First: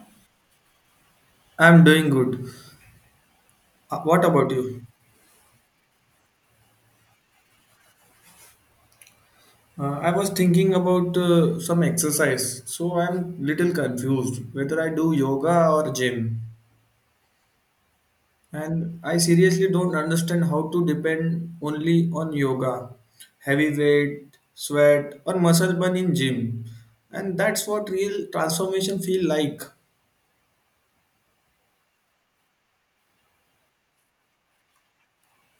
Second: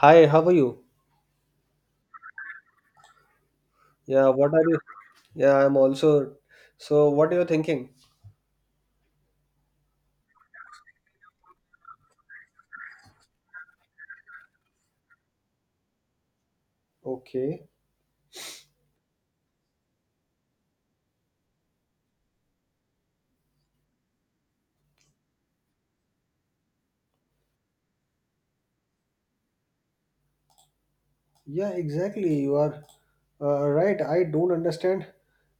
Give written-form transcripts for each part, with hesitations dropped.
Hi, how are you? I'm doing good. What Yeah, about what are you? you? Yeah, I'm also. So, what are you thinking? I was thinking about some exercise, so I'm little confused whether I do yoga or gym. Okay. And I seriously don't understand how to depend only on yoga, heavy weight, sweat, or muscle burn in gym. And that's what real transformation feel like. Yeah, exactly. You are right. I don't understand.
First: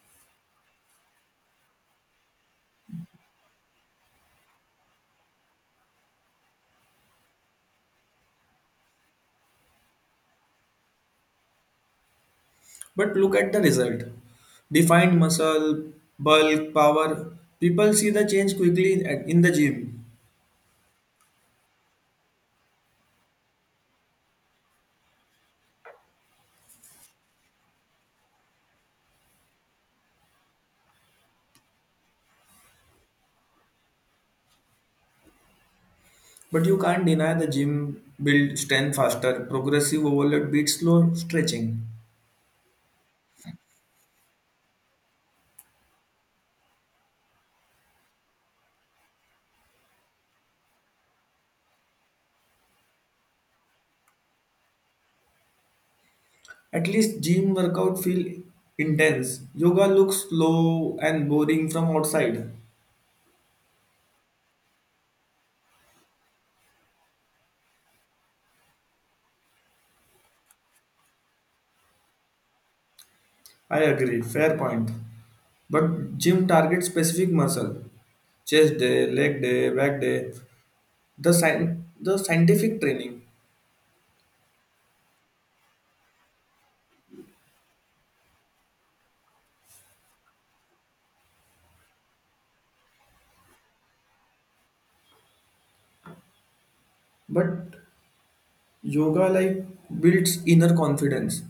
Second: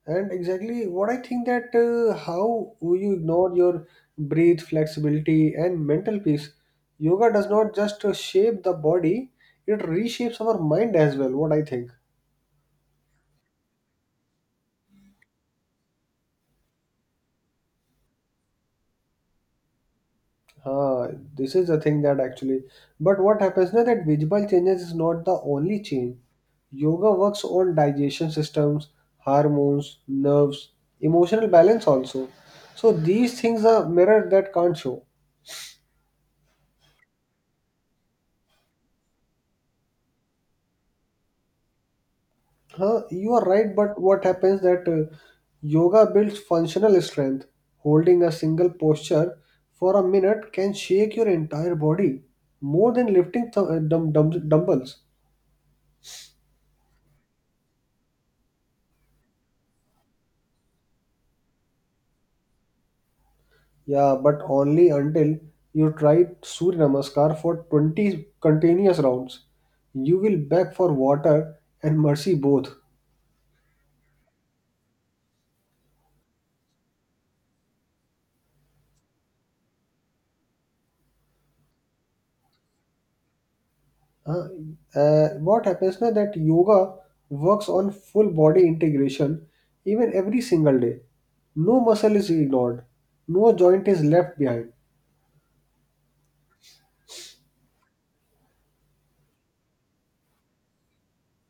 And exactly what I think that how you ignore your breathe, flexibility, and mental peace. Yoga does not just shape the body, it reshapes our mind as well. What I think. But look at the result. Defined muscle, bulk, power. People see the change quickly in the gym. Uh, this is the thing that actually. But what happens now that visible changes is not the only change. Yoga works on digestion systems, hormones, nerves, emotional balance also. So these things are mirror that can't show. But you can't deny the gym build strength faster, progressive overload beats slow stretching. Huh? You are right, but what happens that yoga builds functional strength. Holding a single posture for a minute can shake your entire body more than lifting dumbbells. At least gym workout feel intense. Yoga looks slow and boring from outside. Yeah, but only until you try Surya Namaskar for 20 continuous rounds. You will beg for water and mercy both. I agree, fair point. But gym targets specific muscle. Chest day, leg day, back day, the sci- the scientific training. Huh? What happens now that yoga works on full body integration even every single day. No muscle is ignored. No joint is left behind. But yoga like builds inner confidence.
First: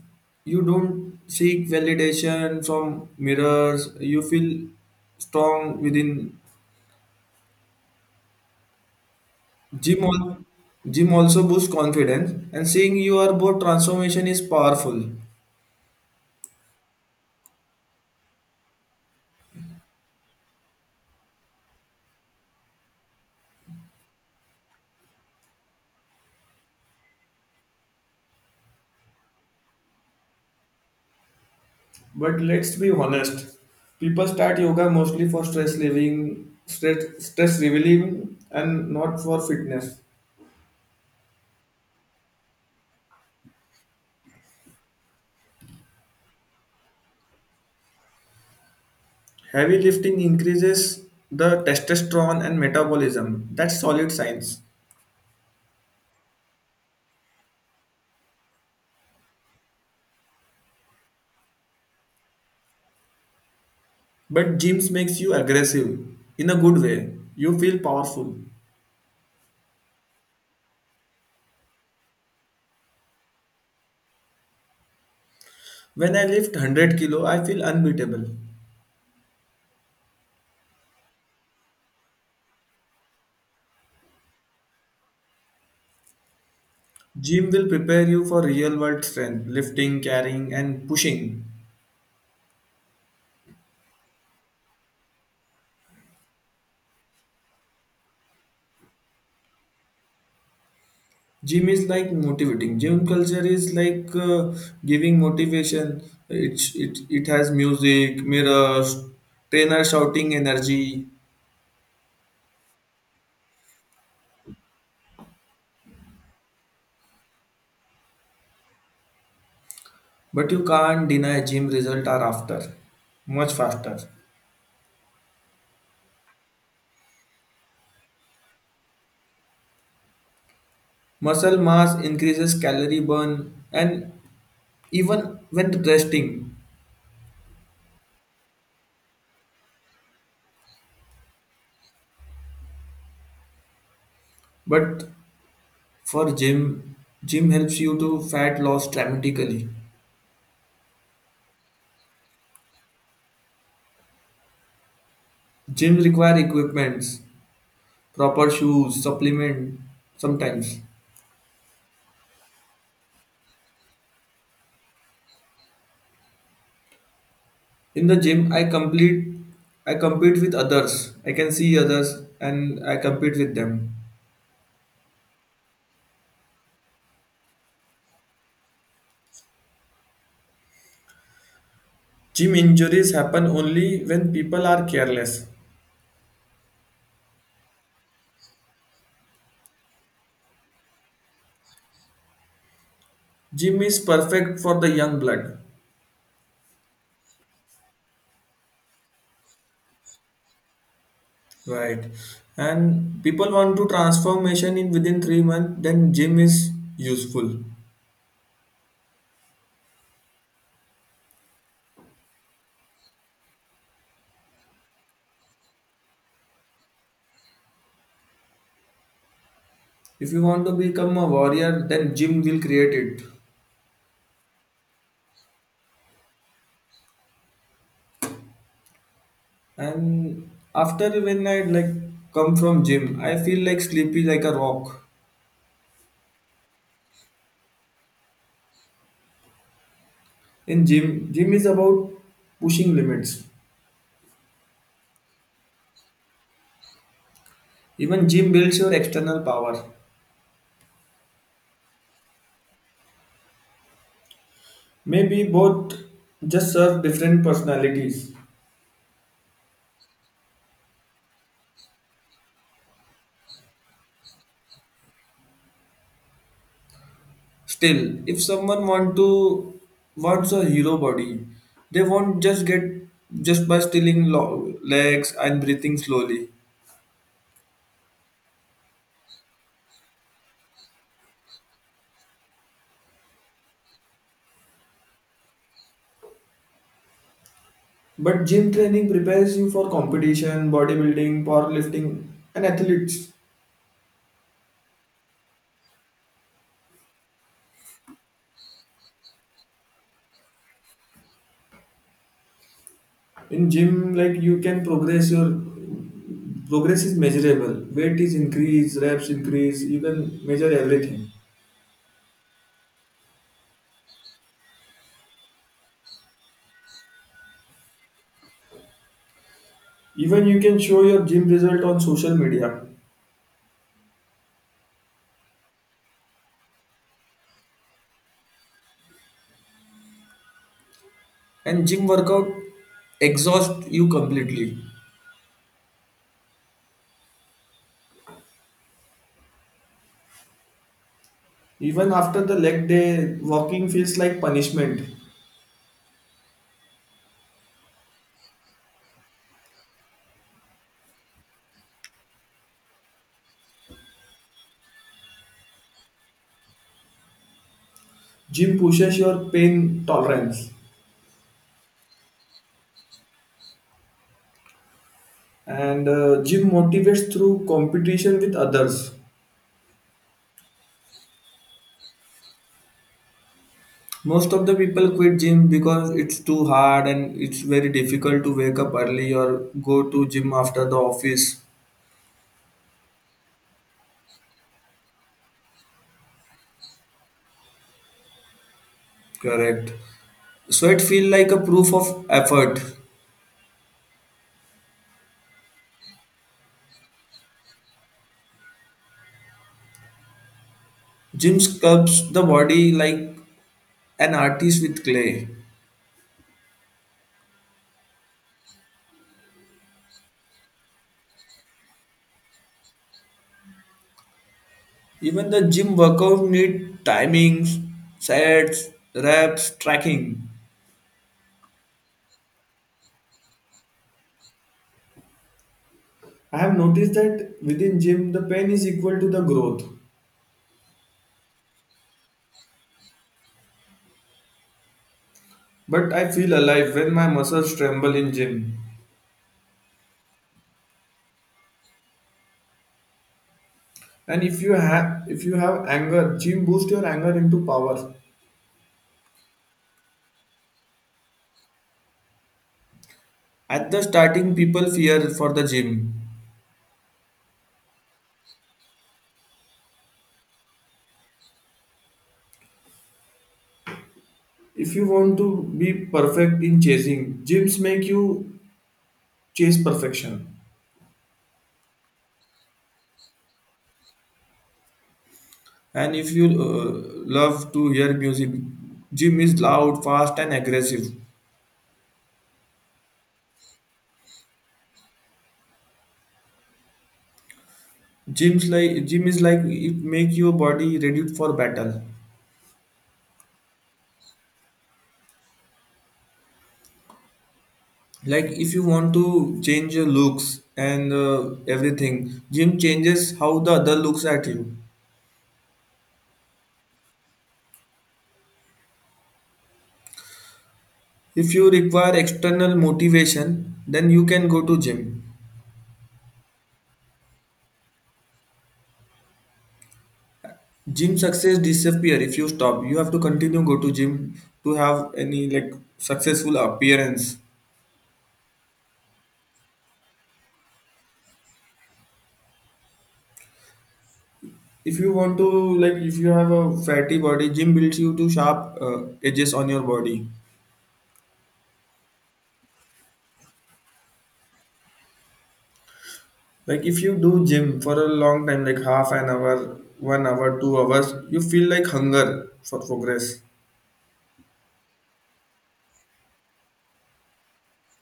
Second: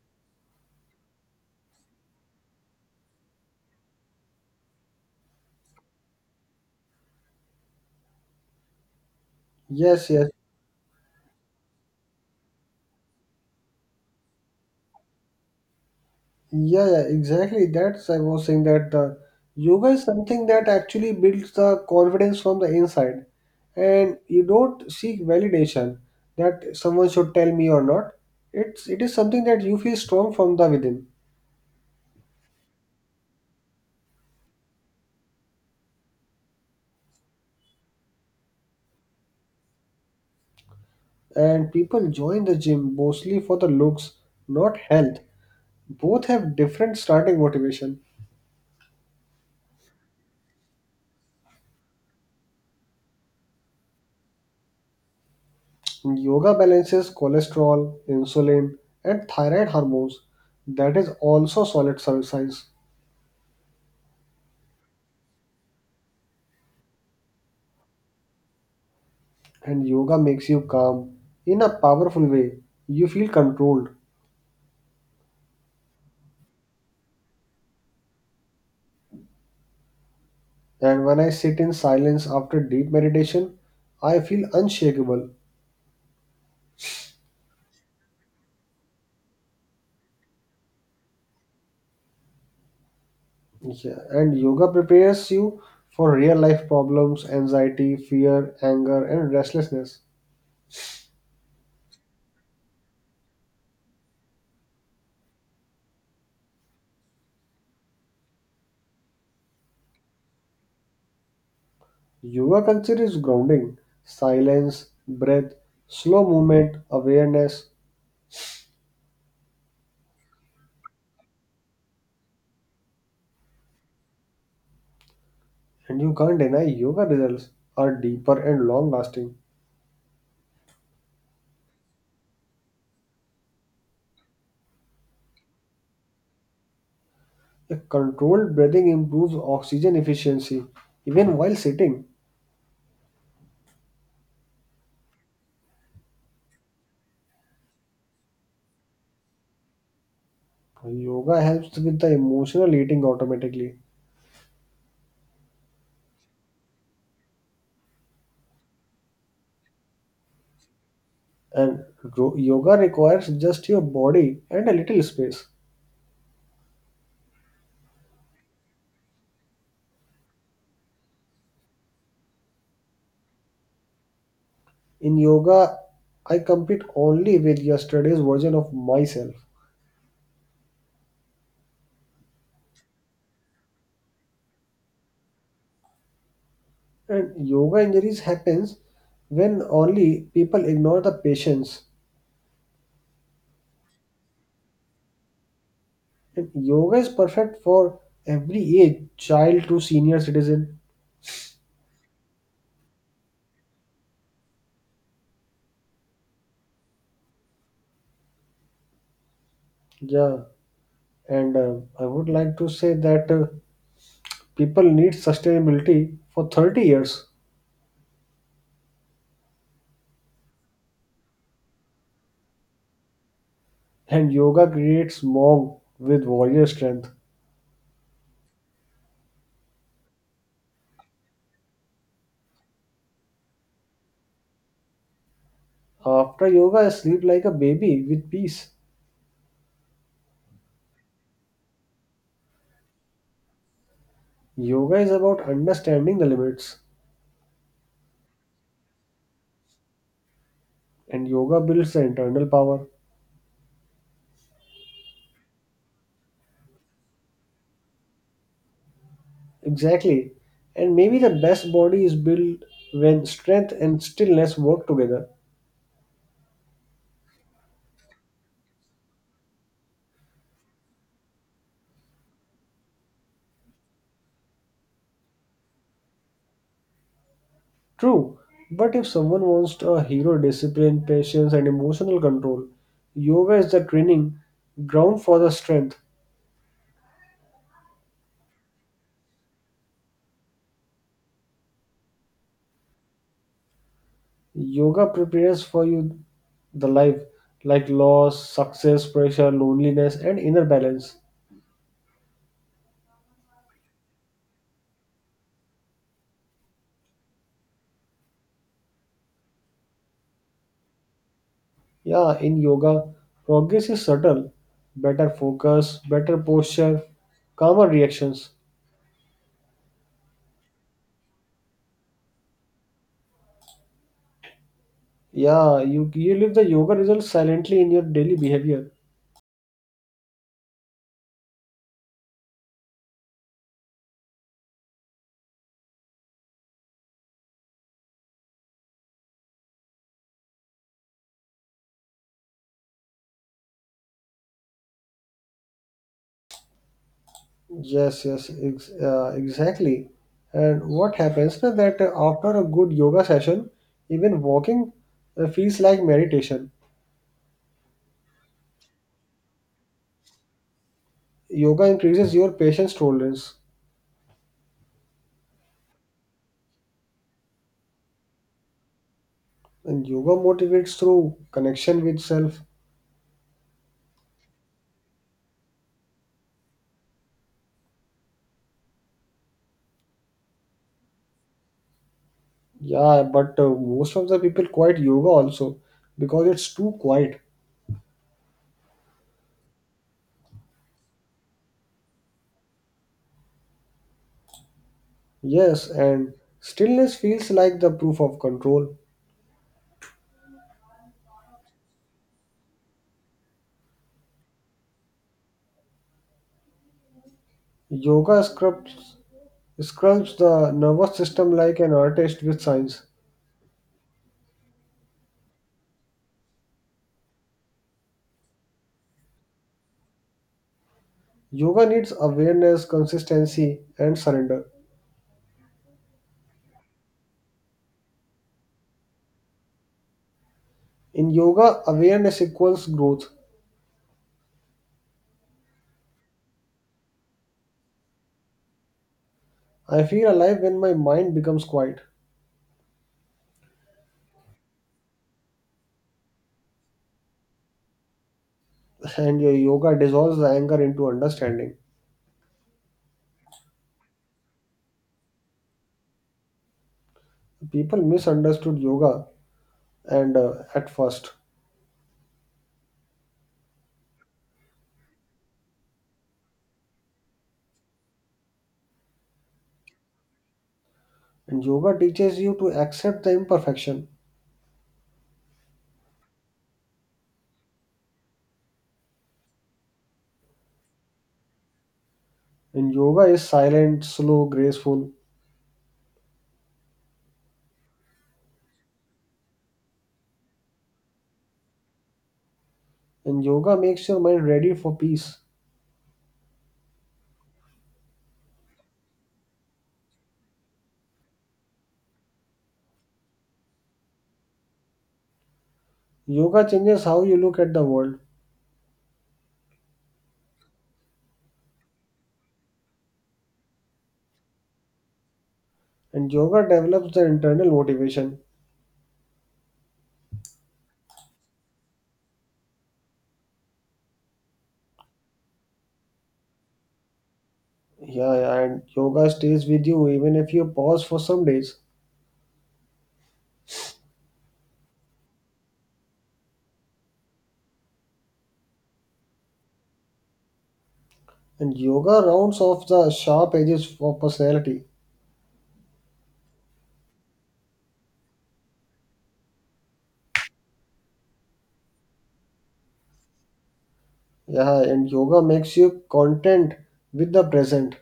You don't seek validation from mirrors. You feel strong within. Gym Yes, yes. al- Gym also boosts confidence and seeing your body transformation is powerful. Yeah, yeah, exactly. That's I was saying that yoga is something that actually builds the confidence from the inside, and you don't seek validation that someone should tell me or not. It is something that you feel strong from the within, But let's be honest. People start yoga mostly for stress relieving, stress relieving and not for fitness. and people join the gym mostly for the looks, not health. Both have different starting motivation. Heavy lifting increases the testosterone and metabolism. That's solid science. Yoga balances cholesterol, insulin, and thyroid hormones. That is also solid science. But gyms makes you aggressive in a good way. You feel powerful. And yoga makes you calm in a powerful way. You feel controlled, When I lift 100 kilo, I feel unbeatable. and when I sit in silence after deep meditation, I feel unshakable. Gym will prepare you for real world strength, lifting, carrying and pushing. Yeah, and yoga prepares you for real life problems, anxiety, fear, anger, and restlessness. Gym is like motivating. Gym culture is like giving motivation. It has music, mirrors, trainer shouting energy. Yoga culture is grounding, silence, breath, slow movement, awareness, But you can't deny gym result are after much faster. and you can't deny yoga results are deeper and long lasting. Muscle mass increases calorie burn and even when resting. The controlled breathing improves oxygen efficiency even while sitting. But for gym, gym helps you to fat loss dramatically. Yoga helps with the emotional eating automatically, Gym require equipments, proper shoes, supplement sometimes. and yoga requires just your body and a little space. In the gym, I compete with others. I can see others and I compete with them. In yoga, I compete only with yesterday's version of myself. Gym injuries happen only when people are careless. And yoga injuries happens when only people ignore the patience. Gym is perfect for the young blood, And yoga is perfect for every age, child to senior citizen. right? And people want to transformation in within 3 months. Then gym is useful. Yeah, and I would like to say that. People need sustainability for 30 years, If you want to become a warrior then gym will create it. and yoga creates mom with warrior strength. And after when I come from gym I feel like sleepy like a rock. After yoga, I sleep like a baby with peace. In gym is about pushing limits. Yoga is about understanding the limits, Even gym builds your external power. and yoga builds the internal power. Maybe both just serve different personalities. Exactly. And maybe the best body is built when strength and stillness work together. Still if someone want to wants a hero body, they won't just get just by stealing legs and breathing slowly. True, but if someone wants a hero discipline, patience, and emotional control, yoga is the training ground for the strength. But gym training prepares you for competition, bodybuilding, powerlifting, and athletes. Yoga prepares for you the life like loss, success, pressure, loneliness, and inner balance. In gym, like you can progress your progress is measurable. Weight is increased, reps increase. You can measure everything. Yeah, in yoga, progress is subtle. Better focus, better posture, calmer reactions. Even you can show your gym result on social media. Yeah, you live the yoga results silently in your daily behavior. And gym workout exhaust you completely. Even after the leg day, walking feels like punishment. Yes, yes, exactly. And what happens is that after a good yoga session, even walking feels like meditation. Gym pushes your pain tolerance, Yoga increases your patience tolerance. and gym motivates through competition with others. And yoga motivates through connection with self. Most of the people quit gym because it's too hard and it's very difficult to wake up early or go to gym after the office. Yeah, but most of the people quit yoga also because it's too quiet. Correct. Sweat it feel like a proof of effort. Yes, and stillness feels like the proof of control. Gym sculpts the body like an artist with clay. Yoga scrubs, scrubs the nervous system like an artist with signs. Even the gym workout need timings, sets, reps, tracking. Yoga needs awareness, consistency, and surrender. I have noticed that within gym the pain is equal to the growth. In yoga, awareness equals growth. But I feel alive when my muscles tremble in gym. I feel alive when my mind becomes quiet. And if you have anger, gym boost your anger into power. And your yoga dissolves the anger into understanding. At the starting, people fear for the gym. People misunderstood yoga and at first, If you want to be perfect in chasing, gyms make you chase perfection. and yoga teaches you to accept the imperfection, And if you love to hear music, gym is loud, fast, and aggressive. and yoga is silent slow graceful, Gym is like it make your body ready for battle. and yoga makes your mind ready for peace. Like if you want to change your looks and everything, gym changes how the other looks at you. Yoga changes how you look at the world, If you require external motivation, then you can go to gym. and yoga develops the internal motivation. Gym success disappear if you stop. You have to continue go to gym to have any like successful appearance. Yeah, yeah, and yoga stays with you even if you pause for some days, If you want to like if you have a fatty body, gym builds you to sharp edges on your body. and yoga rounds off the sharp edges of personality. Like if you do gym for a long time, like half an hour, 1 hour, 2 hours, you feel like hunger for progress. Yeah, and yoga makes you content with the present,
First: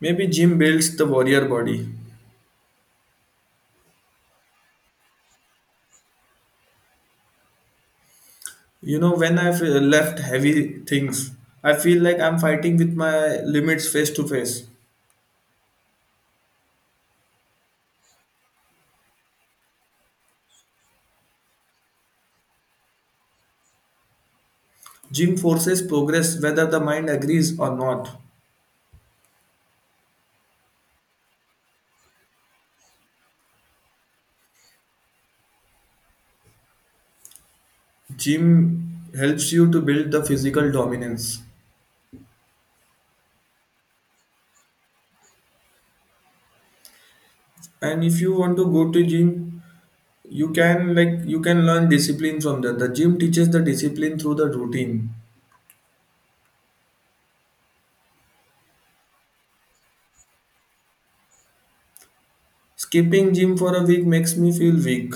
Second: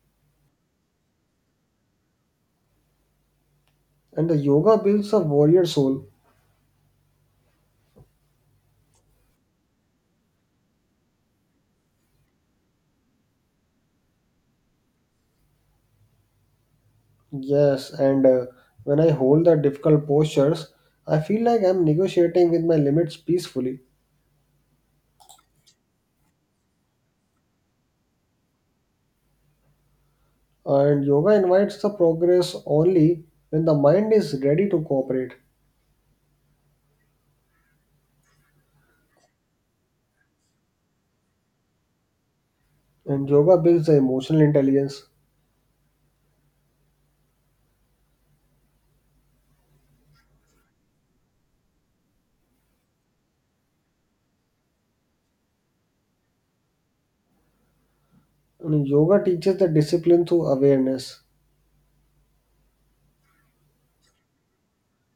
Maybe gym builds the warrior body. and the yoga builds a warrior soul. You know, when I've left heavy things, I feel like I'm fighting with my limits face to face. Yes, and when I hold the difficult postures, I feel like I'm negotiating with my limits peacefully. Gym forces progress whether the mind agrees or not. And yoga invites the progress only when the mind is ready to cooperate. Gym helps you to build the physical dominance. And yoga builds the emotional intelligence. And if you want to go to gym, you can learn discipline from that. The gym teaches the discipline through the routine. And yoga teaches the discipline through awareness. Skipping gym for a week makes me feel weak.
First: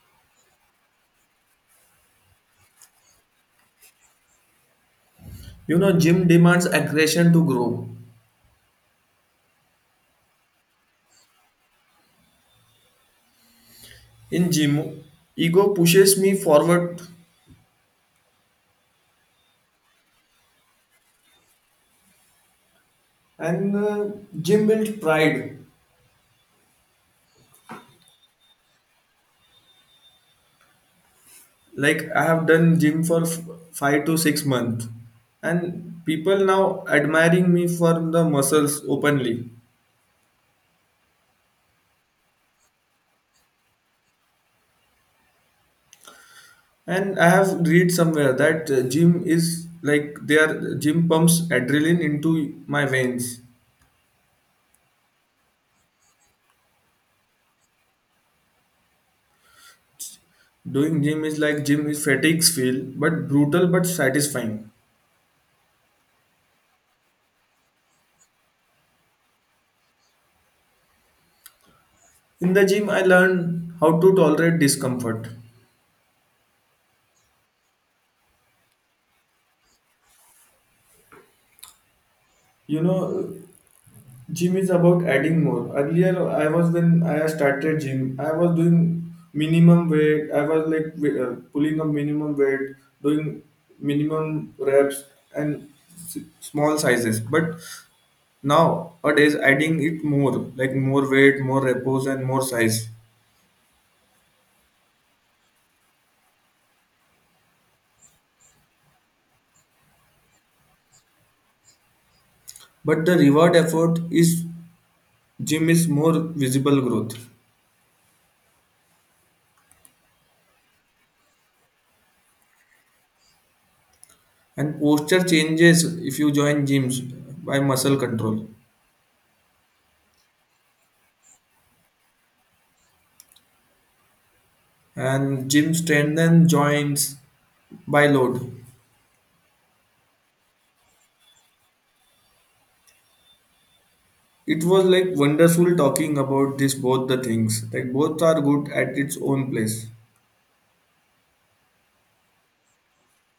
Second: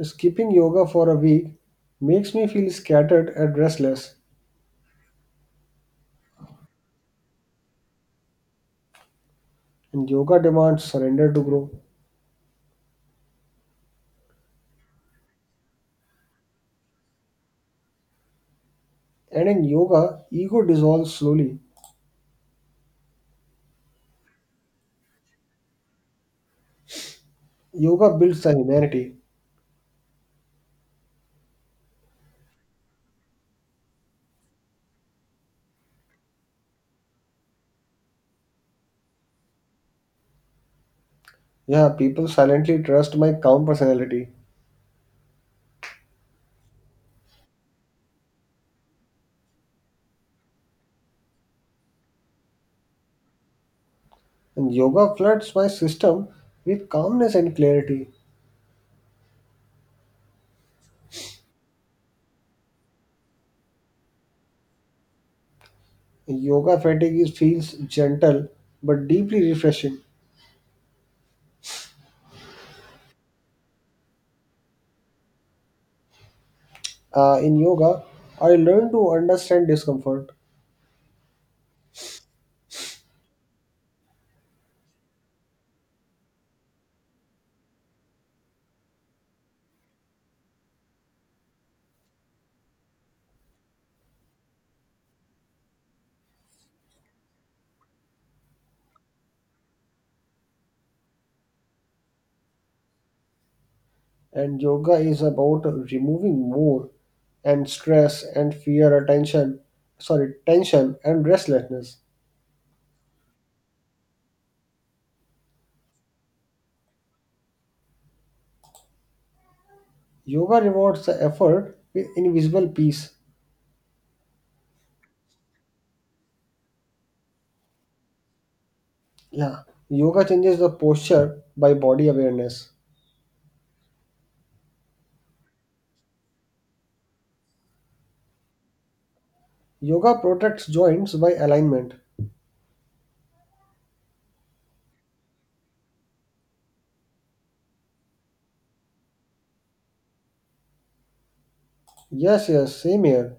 Skipping yoga for a week makes me feel scattered and restless. You know, gym demands aggression to grow. And yoga demands surrender to grow. In gym, ego pushes me forward, And in yoga, ego dissolves slowly. and gym built pride. Yoga builds the humanity. Like I have done gym for 5 to 6 months and people now admiring me for the muscles openly. Yeah, people silently trust my calm personality, And I have read somewhere that gym is like their gym pumps adrenaline into my veins. and yoga floods my system with calmness and clarity. Doing gym is like gym is fatigues feel but brutal but satisfying. Yoga fatigue feels gentle but deeply refreshing. In the gym I learned how to tolerate discomfort, In yoga, I learn to understand discomfort, you know. Gym is about adding more. Earlier, I was when I started gym, I was doing minimum weight. I was like pulling up minimum weight, doing minimum reps and small sizes. But nowadays, adding it more, like more weight, more repos, and more size. and yoga is about removing more and stress and fear, tension and restlessness. But the reward effort is gym is more visible growth Yoga rewards the effort with invisible peace. and posture changes if you join gyms by muscle control. Yeah, yoga changes the posture by body awareness. And gym Strandon joints by load. Yoga protects joints by alignment. It was like wonderful talking about this both the things. Like both are good at its own place. Yes, yes, same here.